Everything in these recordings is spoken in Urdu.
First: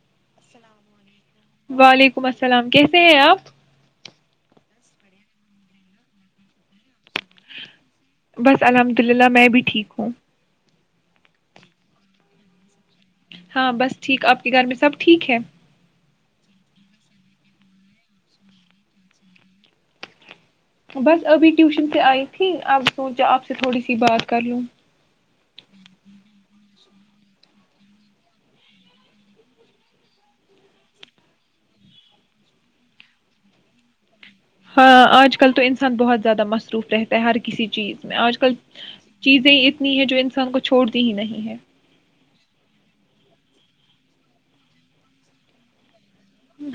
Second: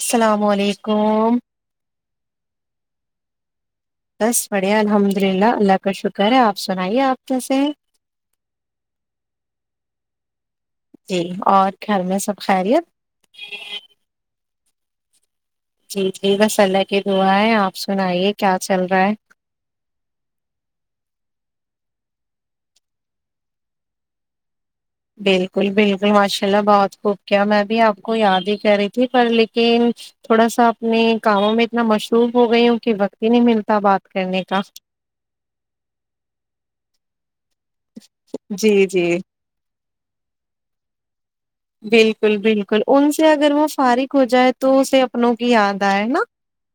السلام علیکم ولیکم السلام کیسے ہیں آپ بس بڑھیا الحمد للہ اللہ کا شکر ہے آپ سنائیے آپ کیسے ہیں بس الحمد للہ میں بھی ٹھیک ہوں جی اور گھر میں سب خیریت ہاں بس ٹھیک آپ گھر میں سب ٹھیک ہے جی جی بس اللہ کی دعا ہے آپ سنائیے کیا چل رہا ہے بس ابھی ٹیوشن سے آئی تھی اب سوچا آپ سے تھوڑی سی بات کر لوں بالکل بالکل ماشاء اللہ بہت خوب کیا میں بھی آپ کو یاد ہی کرہ رہی تھی پر لیکن تھوڑا سا اپنے کاموں میں اتنا مشروف ہو گئی ہوں کہ وقت ہی نہیں ملتا بات کرنے کا ہاں آج کل تو انسان بہت زیادہ مصروف رہتا ہے ہر کسی چیز میں آج کل جی جی چیزیں اتنی ہے جو انسان کو چھوڑ دی ہی نہیں ہے [inaudible] بالکل بالکل ان سے اگر وہ فارغ ہو جائے تو اسے اپنوں کی یاد آئے نا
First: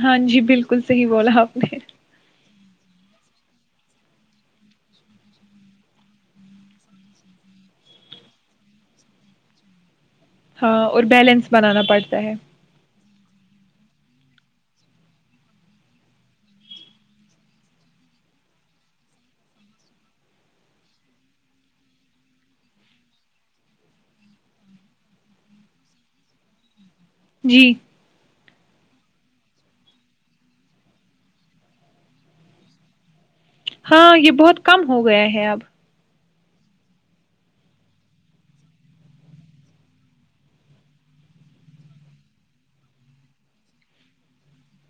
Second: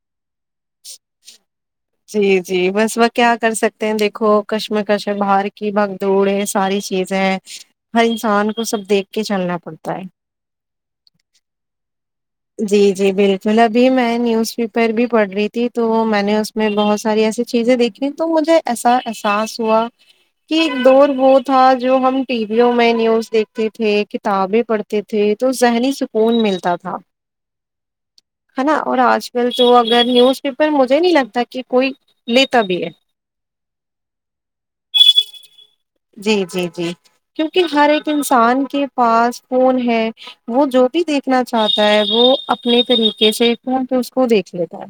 ہاں جی بالکل صحیح بولا آپ نے جی جی بس وہ کیا کر سکتے ہیں دیکھو کشم کش ہے باہر کی بھگدوڑ ہے ساری چیزیں ہیں ہر انسان کو سب دیکھ کے چلنا پڑتا ہے ہاں اور بیلنس بنانا پڑتا رہاہ ہے جی جی بالکل ابھی میں نیوز پیپر بھی پڑھ رہی تھی تو میں نے اس میں بہت ساری ایسی چیزیں دیکھی تو مجھے ایسا احساس ہوا کہ ایک دور وہ تھا جو ہم ٹی ویوں میں نیوز دیکھتے تھے کتابیں پڑھتے تھے تو ذہنی سکون ملتا تھا جی ہے نا اور آج کل تو اگر نیوز پیپر مجھے نہیں لگتا کہ کوئی لیتا بھی ہے ہاں یہ بہت کم ہو گیا ہے اب جی جی جی کیونکہ ہر ایک انسان کے پاس فون ہے وہ جو بھی دیکھنا چاہتا ہے وہ اپنے طریقے سے فون پہ اس کو دیکھ لیتا ہے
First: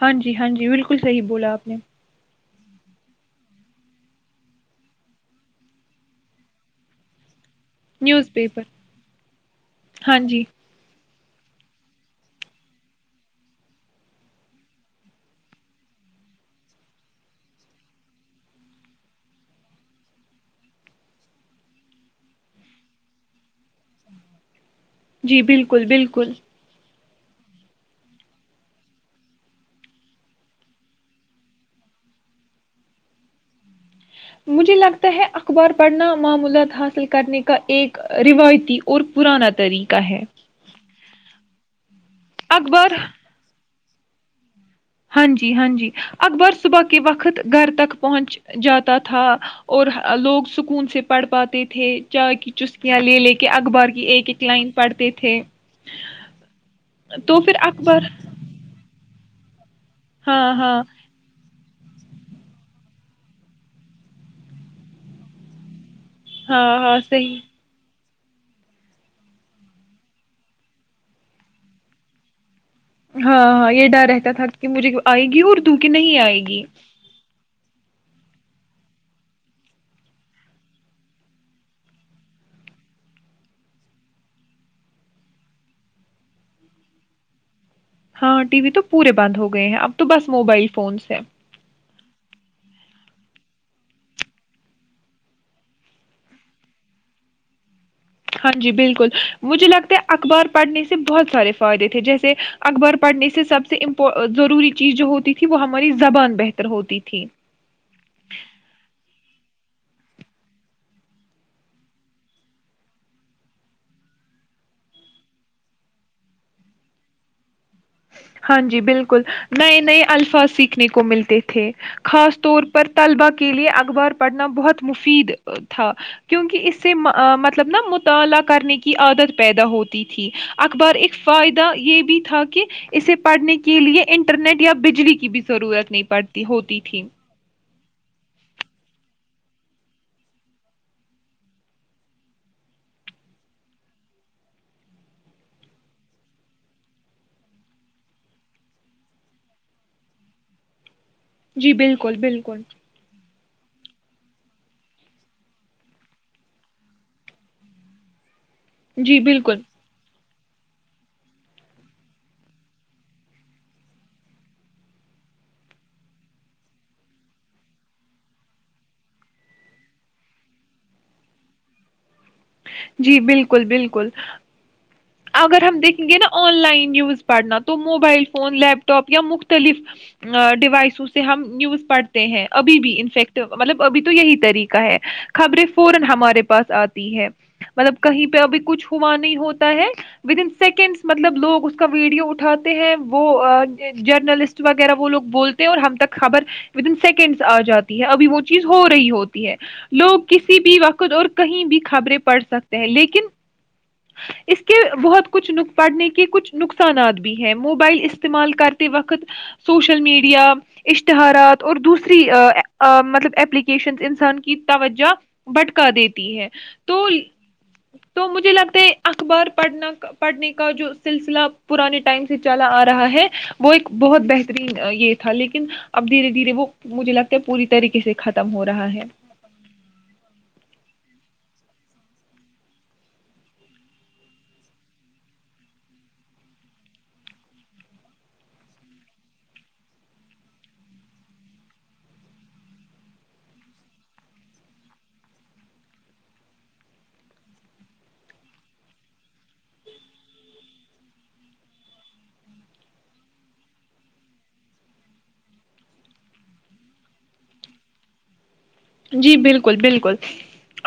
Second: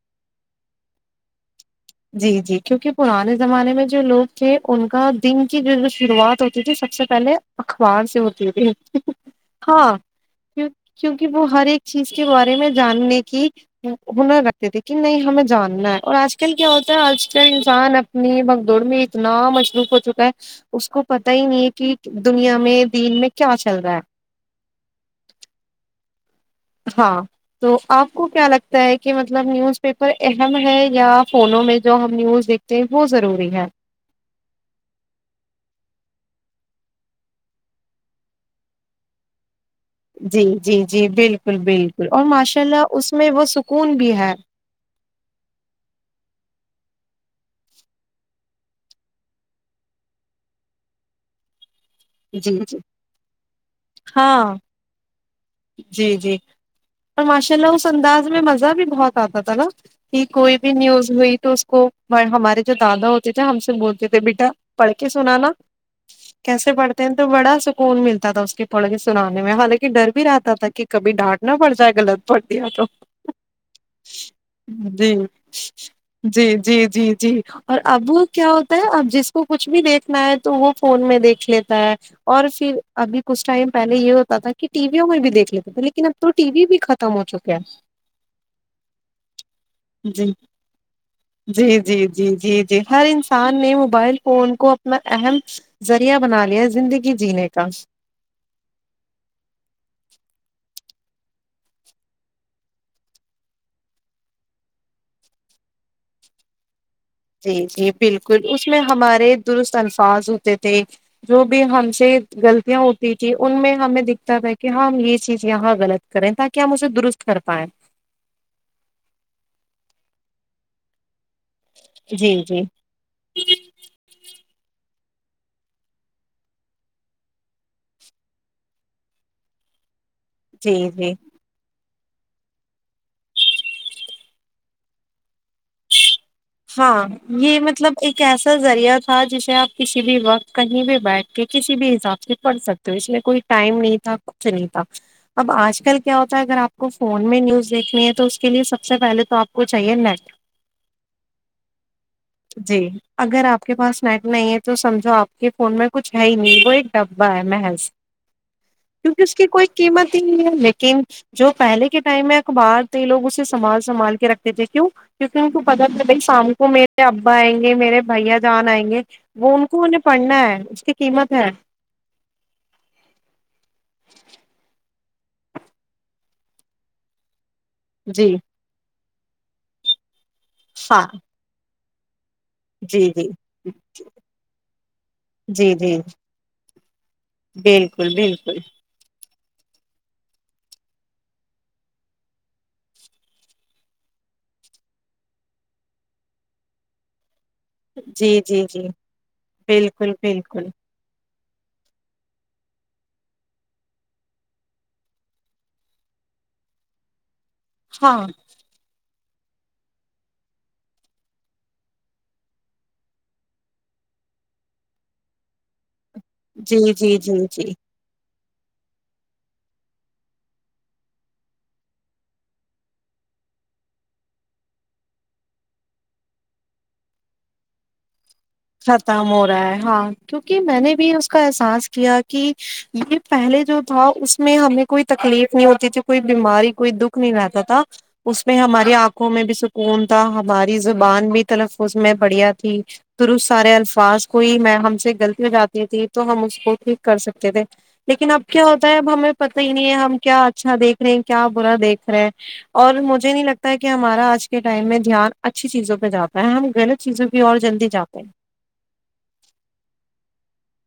ہاں جی ہاں جی بالکل صحی بولا آپ نے جی جی کیوںکہ پرانے زمانے میں جو لوگ تھے ان کا دن کی جو شروعات ہوتی تھی سب سے پہلے اخبار سے نیوز ہوتی پیپر تھی ہاں کیونکہ وہ ہر ایک چیز کے بارے میں جاننے کی ہنر رکھتے تھے کہ نہیں ہمیں جاننا ہے اور آج آ کل کیا ہوتا ہے آج کل انسان اپنی بھگدڑ میں اتنا مجلوف ہو چکا ہے اس کو پت ہی نہیں ہے کہ دنیا میں دین میں کیا چل رہا ہے جی بالکل بالکل ہاں تو آپ کو کیا لگتا ہے کہ مطلب نیوز پیپر اہم ہے یا فونوں میں جو ہم نیوز دیکھتے ہیں وہ ضروری ہے مجھے لگتا ہے اخبار پڑھنا معمولات حاصل کرنے کا ایک روایتی اور پرانا طریقہ ہے جی جی جی بالکل فلبل اور ماشاء اللہ اخبار اس میں وہ س کون بھی ہے ہاں جی ہاں جی اکبر صبح کے وقت گھر تک پہنچ جاتا تھا اور لوگ سکون سے پڑھ پاتے تھے تھے چائے کی جی جی چسکیاں لے لے کے اخبار کی ایک ایک ہاں لائن پڑھتے تھے جی جی اور تو ماشاء پھر اللہ اس اکبر انداز میں مزہ بھی بہت نا کہ کوئی بھی نیوز ہوئی تو اس کو ہمارے جو دادا ہوتے تھے ہم سے بولتے تھے بیٹا پڑھ کے سنا نا ہاں ہ تو بڑا سکون ملتا تھا اس کے پڑھ سنانے میں حالانکہ ڈر بھی رہتا تھا کہ کبھی ڈانٹ نہ پڑ جائے گغط پ ہاں ہاں یہ ڈر رہتا تھا کہ مجھے جی آئے گی اردو کی نہیں آئے جی گی جی جی جی اور ابو کیا ہوتا ہے اب جس کو کچھ بھی دیکھنا ہے تو وہ فون میں دیکھ لیتے ہو اور پھر ابھی کچھ ٹائم پہلے یہ ہوتا تھا کہ ٹی ویوں میں بھی دیکھ لیتے تھے لیکن اب تو ٹی وی بھی ختم ہو چکے ہیں ہاں ٹی وی تو پورے بند ہو گئے ہیں اب تو ہے بس جی موبائل فونس ہے جی جی جی جی جی ہر انسان نے موبائل فون کو اپنا اہم ذریعہ بنا زندگی جینے کا ہاں جی بالکل مجھے لگتا ہے اخبار پڑھنے سے بہت سارے فائدے تھے جیسے اخبار پڑھنے سے سب سے ام ضروری چیز جو ہوتی تھی وہ ہماری زبان بہتر ہوتی تھی جی جی بالکل اس میں ہمارے درست الفاظ ہوتے تھے جو بھی ہم سے غلطیاں ہوتی تیں ان میں ہمیں دکھتا تھا کہ ہم یہ چیز یہاں غلط کریں تاکہ ہم اسے درست کر پائیں ہاں جی بالکل نئے نئے الفاظ سیکھنے کو ملتے تھے جی خاص جی طور پر طلبا کے لیے اخبار پڑھنا بہت مفید تھا کیونکہ اس سے مطلب نا مطالعہ کرنے کی عادت پیدا ہوتی تھی جی اخبار جی ایک فائدہ یہ بھی بھی تھا کہ اسے پڑھنے کے لیے انٹرنیٹ یا بجلی کی بھی ضرورت نہیں پڑتی ہوتی تھی ہاں یہ مطلب ایک ایسا ذریعہ تھا جسے آپ کسی بھی وقت کہیں بھی بیٹھ کے کسی بھی حساب سے پڑھ سکتے ہو اس میں کوئی ٹائم نہیں تھا کچھ نہیں تھا اب آج کل کیا ہوتا ہے اگر آپ کو فون میں نیوز دیکھنی ہے تو اس کے لیے سب سے پہلے تو آپ کو چاہیے نیٹ جی بالکل بالکل جی اگر آپ کے پاس سنیک نہیں ہے تو سمجھو آپ کے فون میں کچھ ہے ہی نہیں وہ ایک ڈبہ ہے محض جی کیونکہ اس کی بالکل کوئی قیمت لیکن جو پہلے کے ٹائم میں اخبار تھے لوگ اسے سنبال سنبھال کے رکھتے تھے کیوں کیونکہ ان پت تھا بھائی شام کو میرے ابا آئیں گے میرے بھیا جان آئیں گے وہ ان کو انیں پڑھنا ہے اس کی قیمت ہے جی بالکل بالکل اگر ہم دیکھیں گے نا آن لائن نیوز پڑھنا تو تو موبائل جی فون لیپ ٹاپ یا مختلف ڈیوائسوں ہاں سے ہم نیوز [unintelligible] جی جی تا جی جی بالکل بالکل ہے ود ان سیکنڈس مطلب لوگ اس کا ویڈیو اٹھاتے ہیں وہ جرنلسٹ وغیرہ وہ لوگ بولتے ہیں اور ہم تک خبر ود ان سیکنڈس آ جاتی ہے ابھی جی وہ جی چیز ہو جی رہی ہوتی ہے بالکل لوگ کسی بالکل بھی وقت اور کہیں بھی خبریں پڑھ سکتے ہیں لیکن اس کہ بہت کچھ ن پڑنے کے کچھ نقصانات بھی ہیں موبائل ہاں استعمال کرتے وقت سوشل میڈیا اشتہارات اور دوسری مطلب اپپلیکیشن انسان کی توجہ بھٹکا دیتی ہے جی تو جی جی جی تو مجھے جلع ت اکبر پڑھنا پڑھنے کا جو سلسلہ پرانے ٹائم سے چلا آ رہا ہے وہ ایک بہت بہترین یہ تھا لیکن اب دھیرے دھیرے وہ مجھے لگتا ہے پوری طریقے سے ک ختم ہو رہا ہے ہاں کیونکہ میں نے بھی اس کا احساس کیا کہ یہ پہلے جو تھا اس میں ہمیں کوئی تکلیف نہیں ہوتی تھی کوئی بیماری کوئی دکھ نہیں رہتا تھا اس میں ہماری آنکھوں میں بھی سکون تھا ہماری زبان بھی تلفظ میں پڑھیا تھی درست سارے الفاظ کوئی میں ہم سے غلطی ہو جاتی تھی تو ہم اس کو ٹھیک کر سکتے تھے لیکن اب کیا ہوتا ہے اب ہمیں پتا ہی نہیں ہے ہم کیا اچھا دیکھ رہے ہیں کیا برا دیکھ رہے ہیں اور مجھے نہیں لگتا کہ ہمارا آج کے ٹائم میں دھیان اچھی چیزوں پہ جاتا ہے ہم لط چیزوں پ اور جلدی جاتے تھینو جی بالکل بالکل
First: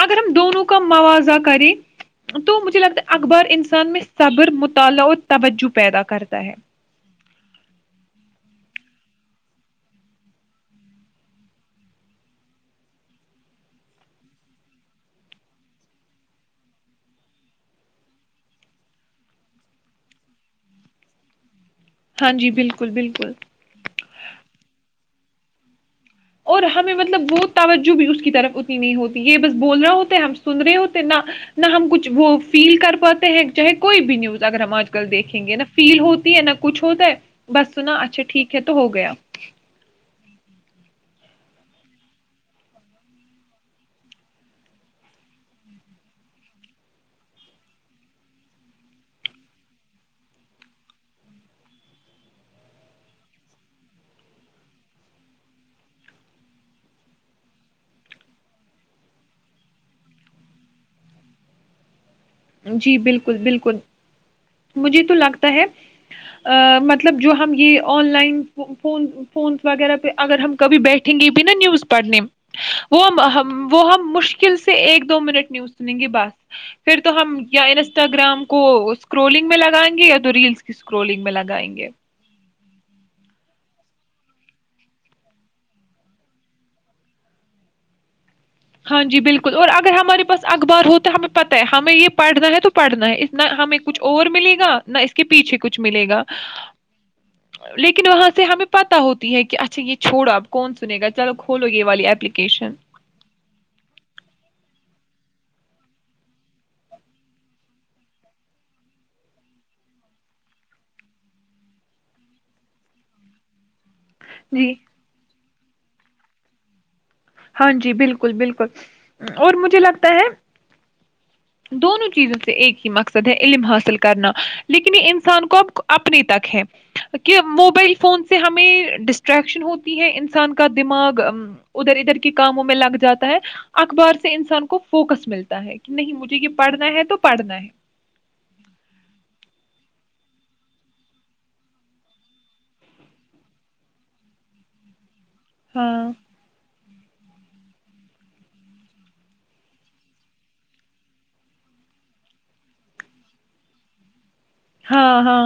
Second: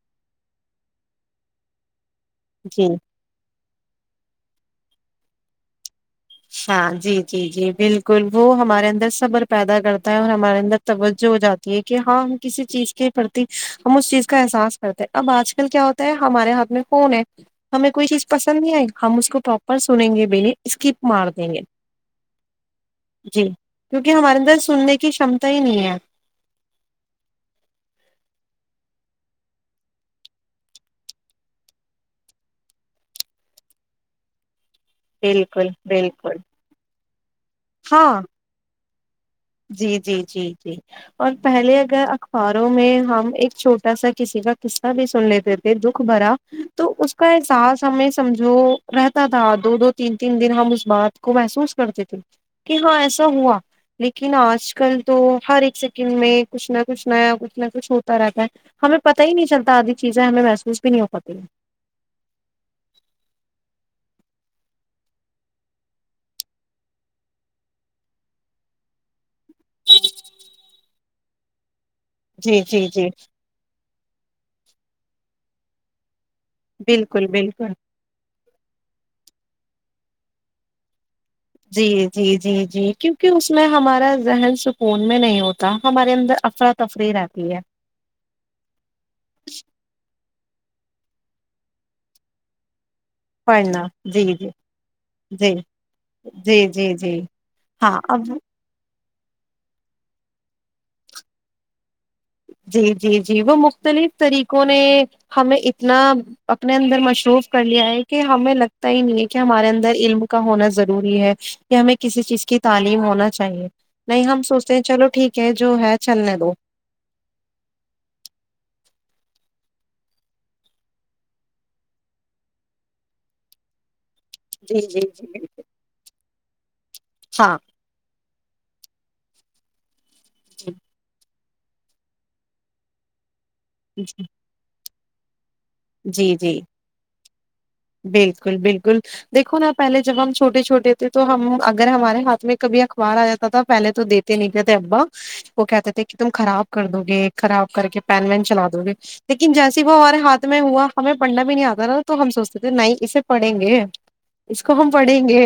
اگر ہم دونوں کا مواازعہ کریں تو مجھے جی لگتا ہے اخبار انسان میں صبر م ت لو ت وجو پیدا کرتا ہے اچھا جی جی جی بالکل وہ ہمارے اندر صبر پیدا کرتا ہے اور ہمارے اندر توجہ ہو جاتی ہے کہ ہاں ہم کسی چیز کے پرتی ہم اس چیز کا احساس کرتے اب آج کل کیا ہوتا ہے ہمارے ہاتھ میں فون ہے ہمیں کوئی چیز پسند نہیں آئی ہم اس کو پراپر سنیں گے ب اس کی متےیں گیں ہاں جی بالکل بالکل جی کیونکہ ہمارے اندر سننے کی شمتا ات ہی نہیں ہے اور ہمیں مطلب وہ توجہ بھی اس کی طرف اتنی نہیں ہوتی یہ بس بول رہا ہوتا ہم سن رہے ہوتے نہ نہ ہم کچھ وہ فیل کر پاتے ہیں چاہے کوئی بھی نیوز اگر ہم آ ج دیکھیں گے نا بالکل فیل ہوتی بالکل ہے نہ کچھ ہوتا ہے بس سنا ہاں اچھا ٹھیک ہے تو ہوگا گیا جی جی جی جی اور پہلے اگر اخباروں میں ہم ایک چھوٹا سا کسی کا قصہ بھی سن لیتے تھے دکھ بھرا تو اس کا احساس ہمیں سمجھو رہتا تھا دو دو تین تین دن ہم اس بات کو محسوس کرتے تھے کہ ہاں ایسا ہوا لیکن آج کل تو ہر ایک سیکنڈ میں کچھ نہ کچھ نیا کچھ نہ کچھ ہوتا رہتا ہے ہمیں پت ہی نہیں چلتا آدھی چیزیں ہمیں محسوس بھی نہیں ہو پاتی ہیں جی بالکل بالکل مجھے تو لگتا ہے مطلب جو ہم یہ آن لائن فون فونس وغیرہ اگر ہم کبھی بیٹھے ے پن نیوز پڑھنے جی جی وہ جی وہ ہم مشکل سے ایک دو منٹ نہیںیو سنیں گی بس پھر تو بالکل ہم بالکل انسٹاگرام کوش اسکرولنگ میں لگائیںے یا تو ریلس کیکرولنگ جی جی جی جی جی کیونکہ اس میں ہمارا ذہن سکون میں نہیں ہوتا ہمارے اندر افرا تفری رہتی ہے ہاں جی بالکل اور اگر ہمارے پاس اخبار ہو تو ہمیں پتہ ہے ہمیں یہ پڑھنا ہے تو پڑھنا ہے نہ ہمیں پڑھنا کچھ جی اور جی ملے گا نہ اس کے جی پیچھے کچھ ملے گا جی جی جی ہاں لیکن اب وہاں سے ہمیں پتا ہوتا یہ کہ اچھا یہ چھو آپ کون سنے گا چلو کولو یہ والی ایپلیکی جی جی جی وہ م مختلف طریقوں نے ہمیں اتنا اپنے اندر مصروف کر لیا ہے کہ ہمیں لگتا ہی نہیں ہے کہ ہمارے اندر علم کا ہونا ضروری ہے کہ ہمیں کسی چیز کی تعلیم ہونا چاہیے نہیں ہم جی سوچتے ہیں چلو ٹھیک کہ جو ہے چلنے دو ہاں جی بالکل بالکل اور مجھے لگتا ہے دونوں چیزوں سے ایک ہی مقصد ہے علم حاصل کر کرنا جی لیکن جی یہ جی انسان کو اب اپنے تک ہے کہ ہاں موبائل فون سے ہمیں ڈسٹر اٹریکشن ہوتی ہے ان انسان کا دماغ ا ادھر ادھر کاموں میں لگ جاتا ہے اخبار سے انسان کو فوکس ملتے جی جی ہے بالکل بالکل دیکھو آپ پہےب ہم چھوٹے چھوٹے تھے تو ہم اگر ہمارے ہاتھ میں کبھی اخبار آ جاتا تھا پہلے تو دیتے نہیں تھتے تھ ابا وہ کہتے تھے ہاں کہ تم خراب کر دو گے خراب کر کے پین وین چلا دو گے لیکن جیسے وہ ہمارے ہاتھ میں ہوا ہمیں پڑھنا بھی نہیں آتا نا تو ہم سوچتے تھے نہیں اسے پڑھیں گے اس کو ہم ہاں پڑھیں ہاں گے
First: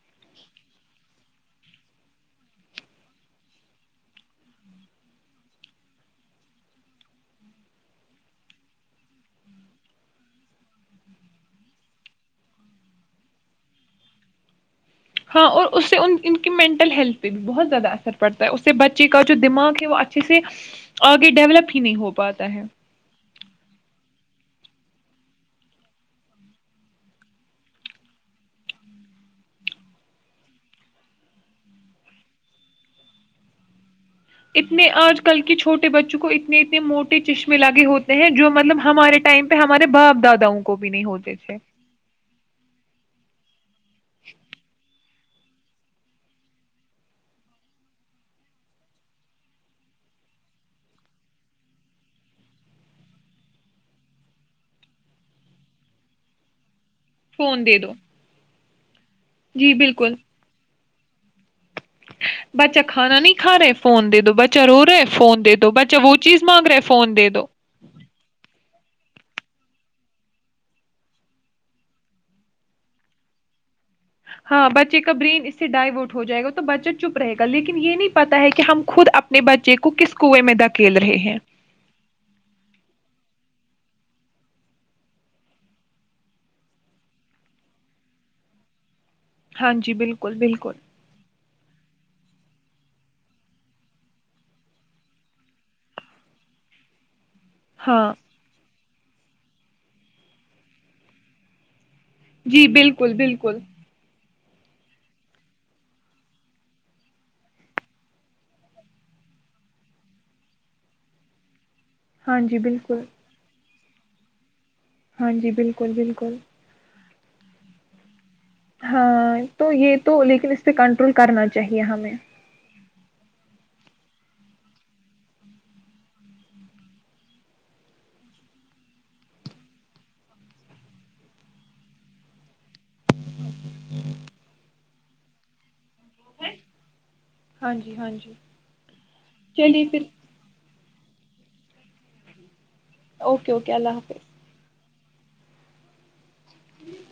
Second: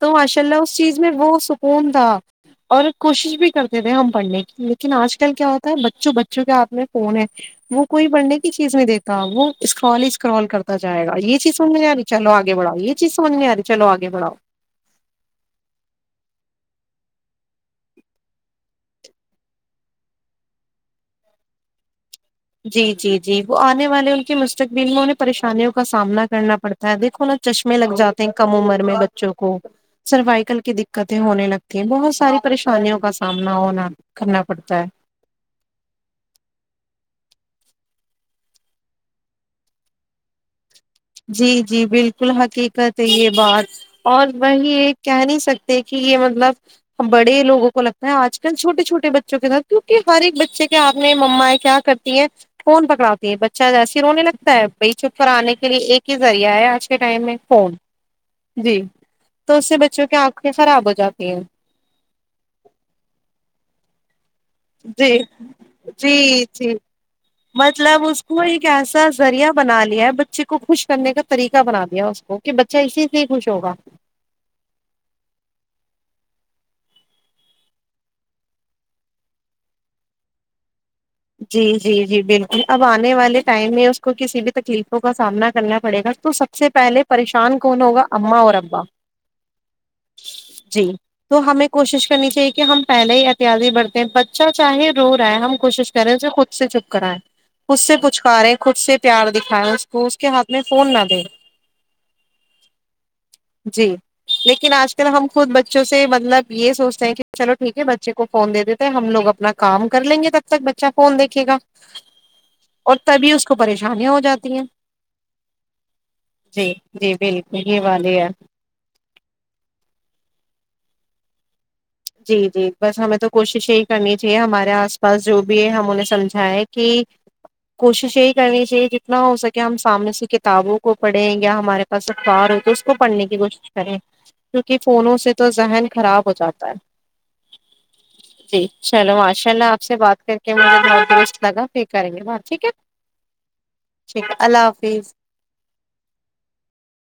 تو ماشاء اللہ اس چیز میں وہ سکون تھا اور کوشش بھی کرتے تھے ہم پڑھنے کی لیکن آج کل کیا ہوتا ہے بچوں بچوں کے ہاتھ میں فون ہے وہ کوئی پڑھنے کی چیز نہیں دیتے وہ اسکرال ہی اسکرال کرتا جائے گا یہ چیز سمج نہیں آ رہی چلو آگے بڑھؤ یہ چیز سمجھ نہیں آ رہی چلو آگے بڑھاؤ ہاں اور اس سے ان ان کی مینٹل ہیلتھ پہ بھی بہت زیادہ اثر پڑتا ہے اس سے بچے کا جو دماغ ہے وہ اچھے سے آگے ڈیولپ ہی نہیں ہوگ جی جی جی وہ آنے والے ان مستقبل میں انہیں پریشانیوں کا سامنا کرنا پڑتا ہے دیکھو نا چشمے لگ جاتے ہیں کم عمر میں بچوں کو سروائکل کی دقتیں ہونے لگتی ہیں بہت ساری پریشانیوں کا سامنا ہونا کرنا پڑتا ہے اتنے آج کل کے چھوٹے بچوں کو اتنے اتنے موٹے چشمے ملا کے ہوتے ہیں جو مطلب ہمارے ٹائم پہ ہمارے باپ داداؤں کو بھی نہیں ہوتے تھے بک الحقیقت یہ بات اور وہی ایک کہہ نہیں سکتے کہ یہ مطلب بڑے لوگوں کو لگتا ہے آج کل چھوٹے چھوٹے بچوں کے ساتھ کیونکہ ہر ایک بچے کے آپ نے ممایں کیا کرتی ہیں فون پکڑاتی ہیں بچہ جیسی رونے لگتا ہے بائی چھپ پر آنے کے لیے ایک ہی ذریعہ ہے آج ٹائم میں فون دے دو جی تو اس جی سے بچوں کی آنکھیں خراب ہوتی جاتی ہیں بچا کھانا نہیں کا رہے فون د دو ب چرو رہے جی فون د دو بچے وہ چیز جی مانگ جی رہے فون دے دو مطلب اس کا ذریعہ بنا لیا ہے بچے کو خوش کرنے کا طریقہ بنا دیا اس کو کہ بچہ اسی سے ہی خوش ہوگا ہاں بچے کا برین اس سے ڈائیورٹ ہو جائے گا تو بچہ چپ رہے گا لیکن یہ نہیں پتا ہے کہ ہم خود اپنے بچے کو کس کنویں میں دکھ جی جی جی بالکل اب آنے والے ٹائم میں اس کو کسی بھی تکلیفوں کا سامنا کرنا پڑے گا تو سب سے پہلے پریشان کون ہوگا اما اور ابا ہاں جی بالکل بالکل جی تو ہمیں کوشش کرنی چاہیے کہ ہم پہلے ہی اتیازی بڑھتے ہیں بچہ چاہے رو رہا ہے ہم کوشش پرے سے خود سے چھپ کرا ہے خود سے ہاں پچکارے خود سے پیار دکھاائے اس کو اس کے ہاتھ میں فون نہ دے جی بالکل بالکل لیکن آج کل ہم خود بچوں سے مطلب یہ سوچتے ہیں کہ چلو ٹھیک ہے بچے کو فون دے دیتے ہیں ہم لوگ اپنا کام کر لیں گے تب تک ب اچھا کون دیکے گا ہاں جی اور بالکل تبھی اس کو پریشانیاں ہو جاتی ہیں ہاں جی بالکل بالکل جی جی بالکل یہ والاتی ہے ہاں تو یہ تو لیکن اس پہ کنٹرول کرنا چ چاہیے ہمیں جی جی بس ہمیں تو کوشش یہی کرنی چاہیے ہمارے آس پاس جو بھی ہے ہمہوں نے سمجھا ہے کہ کوشش یہی کرنی چاہیے جتنا ہو سکے ہم سامنے سی کتابوں کو پڑھیں یا ہمارے پاس اخبار ہو تو اس کو پڑھنے کی کوشش کریں کیونکہ فونوں سے تو ذہن خراب ہو جاتا ہے ہاں جی ہاں جی چلو ماشاء اللہ آپ چلیے سے پھر بات کر کے مجھے گوشٹ لگا پ کریں گے باہر ٹھیک ہے اوکے اوکے اللہ حافظ ٹھیک ہے اللہ حافظ جی